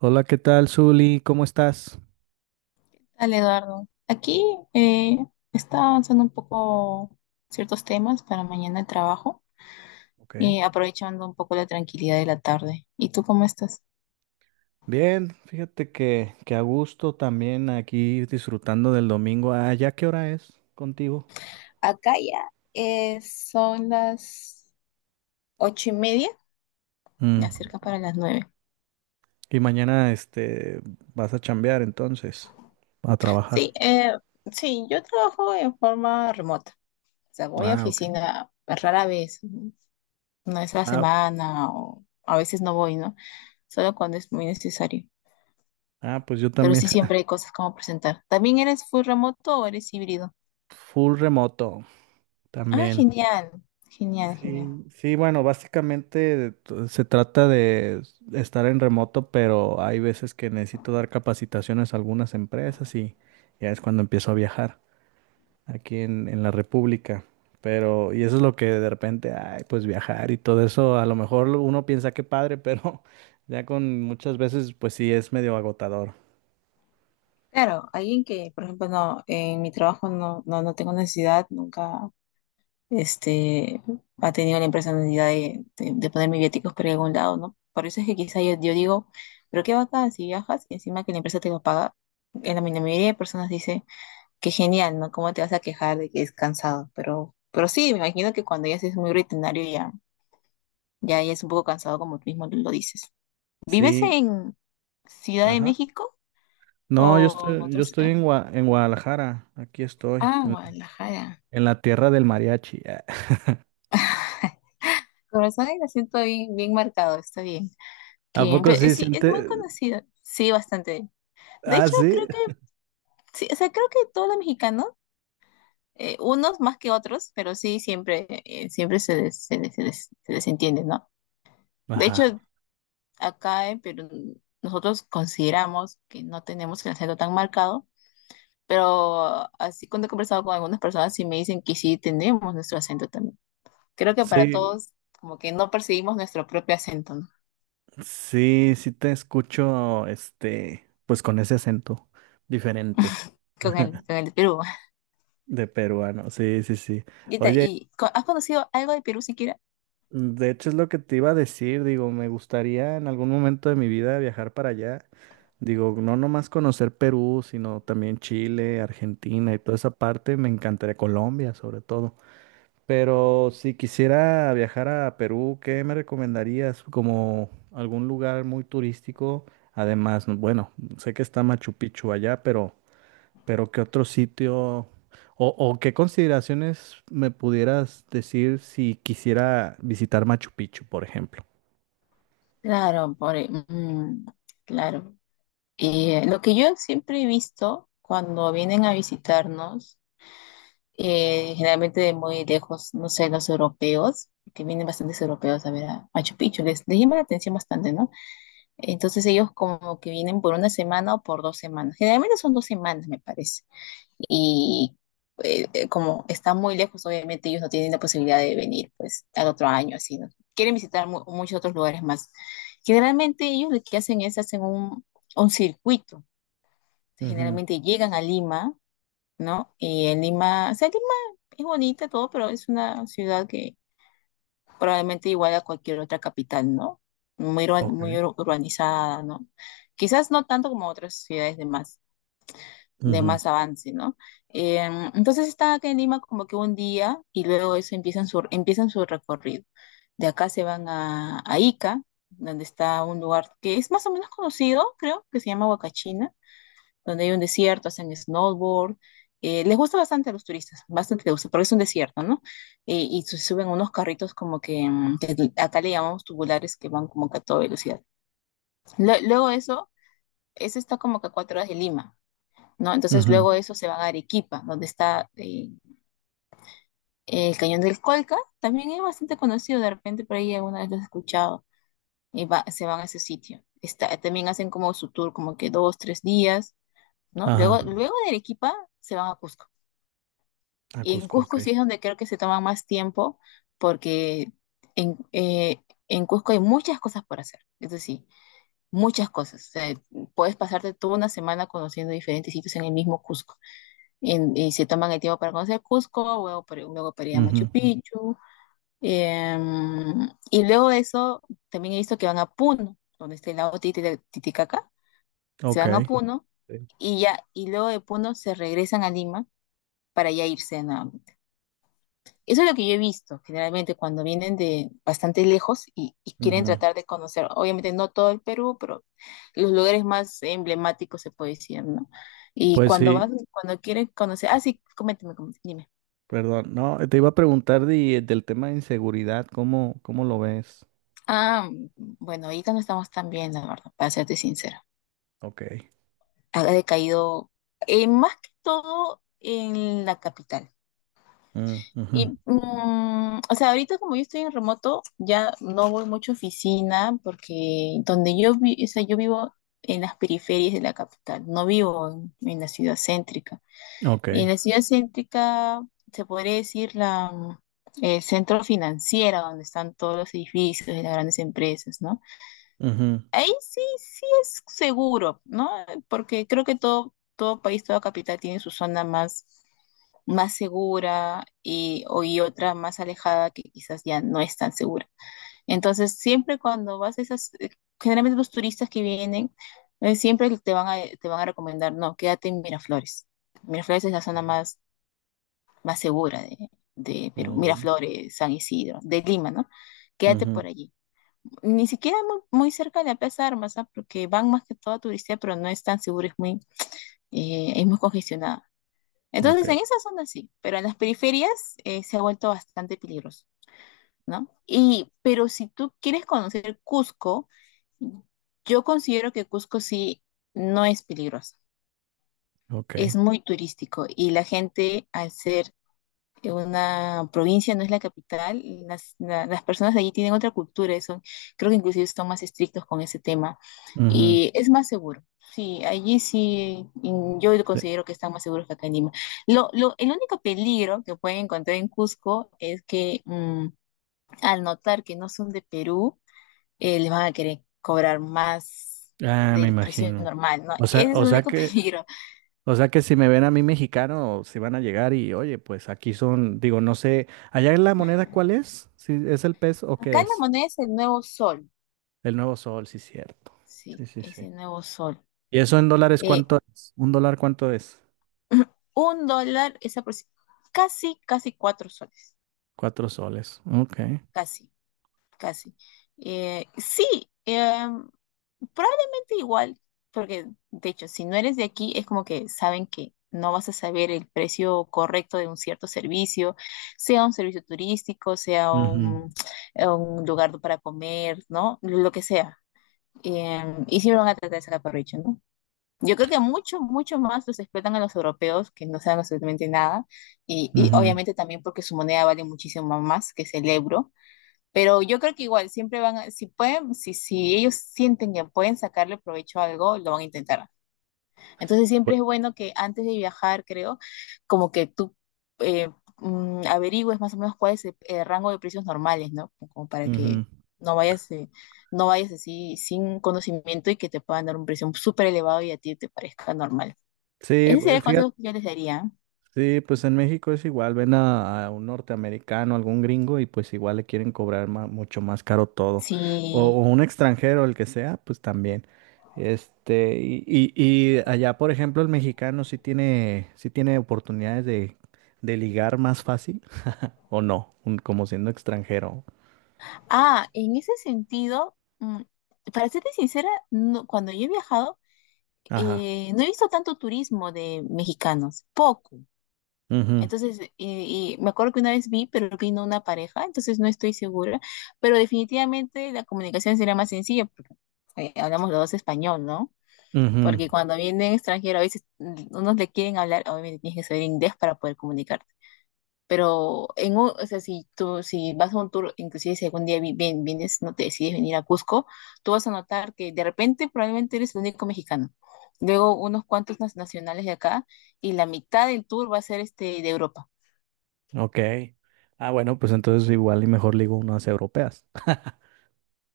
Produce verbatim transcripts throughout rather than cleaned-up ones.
Hola, ¿qué tal, Zuli? ¿Cómo estás? Dale, Eduardo. Aquí eh, está avanzando un poco ciertos temas para mañana el trabajo Ok. y aprovechando un poco la tranquilidad de la tarde. ¿Y tú cómo estás? Bien, fíjate que, que a gusto también aquí disfrutando del domingo. Ah, ¿ya qué hora es contigo? Acá ya eh, son las ocho y media. Mm. Ya cerca para las nueve. Y mañana este vas a chambear entonces, a trabajar. Sí, eh, sí, yo trabajo en forma remota. O sea, voy a Ah, ok. oficina rara vez, una vez a la Ah, semana o a veces no voy, ¿no? Solo cuando es muy necesario. ah, pues yo Pero también. sí, siempre hay cosas como presentar. ¿También eres full remoto o eres híbrido? Full remoto Ah, también. genial, genial, genial. Sí, sí, bueno, básicamente t- se trata de s- estar en remoto, pero hay veces que necesito dar capacitaciones a algunas empresas y ya es cuando empiezo a viajar aquí en, en la República. Pero, y eso es lo que de repente, ay, pues viajar y todo eso, a lo mejor lo- uno piensa que padre, pero ya con muchas veces, pues sí, es medio agotador. Claro, alguien que, por ejemplo, no, en mi trabajo no, no, no tengo necesidad, nunca, este, ha tenido la empresa necesidad de, de, de ponerme viáticos por algún lado, ¿no? Por eso es que quizá yo, yo digo, pero qué bacán si viajas y encima que la empresa te lo paga. En la, mi- la mayoría de personas dice, qué genial, ¿no? ¿Cómo te vas a quejar de que es cansado? Pero, pero sí, me imagino que cuando ya es muy rutinario ya. Ya, ya es un poco cansado, como tú mismo lo dices. ¿Vives Sí, en Ciudad de ajá. México No, yo o en estoy, yo otros? estoy eh? en Gua- en Guadalajara, aquí estoy, Ah, en la, Guadalajara. en la tierra del mariachi. Con razón el acento bien, bien marcado, está bien. ¿A Qué bien, poco pero sí sí, es siente? muy conocido. Sí, bastante. De Ah, hecho, sí. creo que, sí, o sea, creo que todos los mexicanos, eh, unos más que otros, pero sí, siempre, eh, siempre se les, se les- se les- se les ¿no? De Ajá. hecho, acá en Perú, nosotros consideramos que no tenemos el acento tan marcado. Pero así, cuando he conversado con algunas personas, sí me dicen que sí tenemos nuestro acento también. Creo que para Sí, todos como que no percibimos nuestro propio acento, ¿no? sí, sí te escucho, este, pues con ese acento diferente Con el, con el de Perú. de peruano. Sí, sí, sí. ¿Y, te- Oye, y co- has conocido algo de Perú siquiera? de hecho es lo que te iba a decir. Digo, me gustaría en algún momento de mi vida viajar para allá. Digo, no nomás conocer Perú, sino también Chile, Argentina y toda esa parte. Me encantaría Colombia, sobre todo. Pero si quisiera viajar a Perú, ¿qué me recomendarías como algún lugar muy turístico? Además, no- bueno, sé que está Machu Picchu allá, pero, pero ¿qué otro sitio o, o qué consideraciones me pudieras decir si quisiera visitar Machu Picchu, por ejemplo? Claro, por, mm, claro. Y eh, lo que yo siempre he visto cuando vienen a visitarnos, eh, generalmente de muy lejos, no sé, los europeos, que vienen bastantes europeos a ver a Machu Picchu, les, les llama la atención bastante, ¿no? Entonces ellos como que vienen por una semana o por dos semanas. Generalmente son dos semanas, me parece. Y eh, eh, Como están muy lejos, obviamente ellos no tienen la posibilidad de venir pues al otro año, así, ¿no? Quieren visitar mu- muchos otros lugares más. Generalmente ellos lo que hacen es hacen un, un circuito. Entonces, Ujú. generalmente llegan a Lima, ¿no? Y en Lima, o sea, Lima es bonita todo, pero es una ciudad que probablemente igual a cualquier otra capital, ¿no? Muy, urba- Ok. muy ur- urbanizada, ¿no? Quizás no tanto como otras ciudades de más, de Ujú, más avance, ¿no? Em, entonces están acá en Lima como que un día y luego eso empiezan su, empiezan su recorrido. De acá se van a, a Ica, donde está un lugar que es más o menos conocido, creo, que se llama Huacachina, donde hay un desierto, hacen snowboard. Eh, les gusta bastante a los turistas, bastante les gusta, porque es un desierto, ¿no? Eh, y se suben unos carritos como que, mm, que acá le llamamos tubulares, que van como que a toda velocidad. Lue- luego eso, eso está como que a cuatro horas de Lima, ¿no? Entonces ujú. luego eso se van a Arequipa, donde está eh, el Cañón del Colca, también es bastante conocido, de repente por ahí alguna vez lo he escuchado, y va- se van a ese sitio. Está, también hacen como su tour como que dos, tres días, ¿no? Luego, Ajá. luego de Arequipa se van a Cusco. A Y en Cusco, ok. Cusco sí es donde creo que se toma más tiempo porque en, eh, en Cusco hay muchas cosas por hacer, eso sí, muchas cosas. O sea, puedes pasarte toda una semana conociendo diferentes sitios en el mismo Cusco. En- y se toman el tiempo para conocer Cusco, luego para, luego para ir a Ujú. Machu Picchu. em, y luego de eso, también he visto que van a Puno, donde está el lago Titi- Titicaca. Se Ok. van a Puno Sí. y ya, y luego de Puno se regresan a Lima para ya irse, ¿no? Eso es lo que yo he visto generalmente cuando vienen de bastante lejos y, y quieren Ujú. tratar de conocer, obviamente no todo el Perú, pero los lugares más emblemáticos, se puede decir, ¿no? Y Pues cuando vas, sí. cuando quieren conocer, ah, sí, coméntame, coméntame, dime. Perdón, no, te iba a preguntar de- del tema de inseguridad, ¿cómo, cómo lo ves? Ah, bueno, ahorita no estamos tan bien, la verdad, para serte sincera. Ok. Ha decaído, eh, más que todo en la capital. Mm, ujú. Y, mm, o sea, ahorita como yo estoy en remoto, ya no voy mucho a oficina porque donde yo vi, o sea, yo vivo en las periferias de la capital, no vivo en, en la ciudad céntrica. Ok. Y en la ciudad céntrica se podría decir la, mm, el centro financiero, donde están todos los edificios de las grandes empresas, ¿no? Ujú, Ahí sí, sí es seguro, ¿no? Porque creo que todo, todo país, toda capital tiene su zona más más segura y, o, y otra más alejada, que quizás ya no es tan segura. Entonces, siempre cuando vas a esas, eh, generalmente los turistas que vienen, eh, siempre te van a, te van a, recomendar, no, quédate en Miraflores. Miraflores es la zona ok, más, más segura de, de Perú, mm, bueno, Miraflores, San Isidro, de Lima, ¿no? Quédate ujú. por allí. Ni siquiera muy, muy cerca de la Plaza de Armas, ¿ah? Porque van más que todo a turistear, pero no es tan seguro, es muy, eh, es muy congestionada. Ok. Entonces, en esas zonas sí, pero en las periferias eh, se ha vuelto bastante peligroso, ¿no? Y, pero si tú quieres conocer Cusco, yo considero que Cusco sí no es peligroso, Ok. es muy turístico, y la gente al ser que una provincia no es la capital, y las, la- las personas de allí tienen otra cultura, y son, creo que inclusive son más estrictos con ese tema, Ujú, y es más seguro. Sí, allí sí, mm, yo sí. considero que están más seguros que acá en Lima. Lo, lo, el único peligro que pueden encontrar en Cusco es que mm, al notar que no son de Perú, eh, les van a querer cobrar más Ah, me del precio imagino. normal, ¿no? O sea, Ese es o el sea único que, peligro. o sea que si me ven a mí mexicano, si van a llegar y, oye, pues aquí son, digo, no sé, allá en la moneda, ¿cuál es? ¿Si es el peso o Acá qué la es? moneda es el nuevo sol, El nuevo sol, sí, cierto. sí, Sí, sí, es sí. el nuevo sol. ¿Y eso en dólares Eh, cuánto es? ¿Un dólar cuánto es? Un dólar es aproxi- casi, casi cuatro soles. Cuatro soles. Ok. Casi, casi. Eh, sí, em, probablemente igual, porque de hecho, si no eres de aquí, es como que saben que no vas a saber el precio correcto de un cierto servicio, sea un servicio turístico, sea Ujú, un, un lugar para comer, ¿no? Lo que sea. Em, y sí, me van a tratar de sacar provecho, ¿no? Yo creo que mucho, mucho más los explotan a los europeos, que no saben absolutamente nada, y, y ujú, obviamente también porque su moneda vale muchísimo más, que es el euro, pero yo creo que igual siempre van a, si pueden, si, si ellos sienten que pueden sacarle provecho a algo, lo van a intentar. Entonces siempre pues, es bueno que antes de viajar, creo, como que tú eh, mm, averigües más o menos cuál es el, el rango de precios normales, ¿no? Como para ujú. que no vayas, eh, no vayas así sin conocimiento, y que te puedan dar un precio súper elevado y a ti te parezca normal. Sí, Ese sería pues, el fíjate, consejo que yo les daría. sí, pues en México es igual, ven a, a, un norteamericano, algún gringo y pues igual le quieren cobrar ma- mucho más caro todo. O, Sí. o un extranjero, el que sea, pues también. Este, y, y- y allá, por ejemplo, el mexicano sí tiene, sí tiene oportunidades de, de ligar más fácil, o no, Un- como siendo extranjero. Ah, en ese sentido, mm, para serte sincera, no- cuando yo he viajado, Ajá. eh, no he visto tanto turismo de mexicanos, poco. Ujú, Entonces, y, y me acuerdo que una vez vi, pero vino una pareja, entonces no estoy segura, pero definitivamente la comunicación sería más sencilla, porque eh, hablamos los dos español, ¿no? ujú. Porque cuando vienen extranjeros, a veces mm, unos le quieren hablar, obviamente tienes que saber inglés para poder comunicarte. Pero en un- o sea, si tú, si vas a un tour, inclusive si algún día vi- vien- vienes, no te decides venir a Cusco, tú vas a notar que de repente probablemente eres el único mexicano. Luego unos cuantos nas- nacionales de acá, y la mitad del tour va a ser este de Europa. Ok. Ah, bueno, pues entonces igual y mejor ligo unas europeas.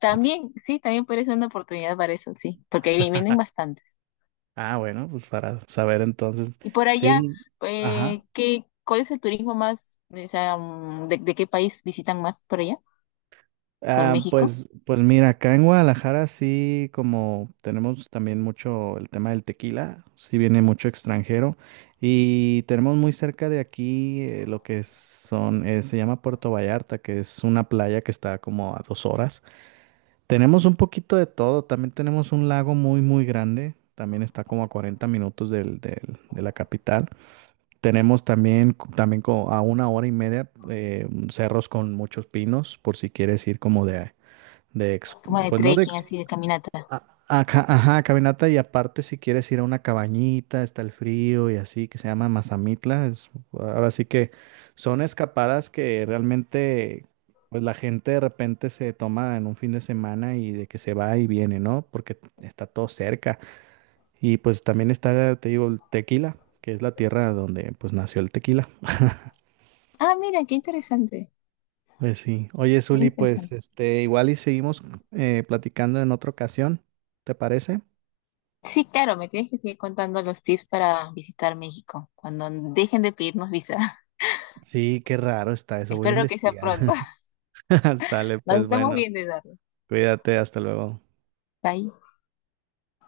También, sí, también puede ser una oportunidad para eso, sí, porque ahí vienen bastantes. Ah, bueno, pues para saber entonces, Y por allá, sí, ajá. eh, ¿qué, cuál es el turismo más, o sea, mm, de, de qué país visitan más por allá? ¿Por Ah, México? pues, pues mira, acá en Guadalajara sí, como tenemos también mucho el tema del tequila, sí viene mucho extranjero y tenemos muy cerca de aquí eh, lo que es- son, eh, se llama Puerto Vallarta, que es una playa que está como a dos horas. Tenemos un poquito de todo, también tenemos un lago muy muy grande, también está como a cuarenta minutos del- del- de la capital. Tenemos también, co- también co- a una hora y media eh, cerros con muchos pinos, por si quieres ir como de, de ex- Como de Pues no de trekking, así, de caminata. a- Ajá, ajá, caminata y aparte si quieres ir a una cabañita, está el frío y así, que se llama Mazamitla, es- ahora sí que son escapadas que realmente pues la gente de repente se toma en un fin de semana y de que se va y viene, ¿no? Porque está todo cerca. Y pues también está, te digo, el Tequila, que es la tierra donde pues nació el tequila. Ah, mira, qué interesante, Pues sí. Oye, muy Zuli, pues interesante. este, igual y seguimos eh, platicando en otra ocasión, ¿te parece? Sí, claro, me tienes que seguir contando los tips para visitar México, cuando dejen de pedirnos visa. Sí, qué raro está eso, voy a Espero que sea pronto. investigar. Sale, Nos pues estamos bueno, viendo, Eduardo. cuídate, hasta luego. Bye.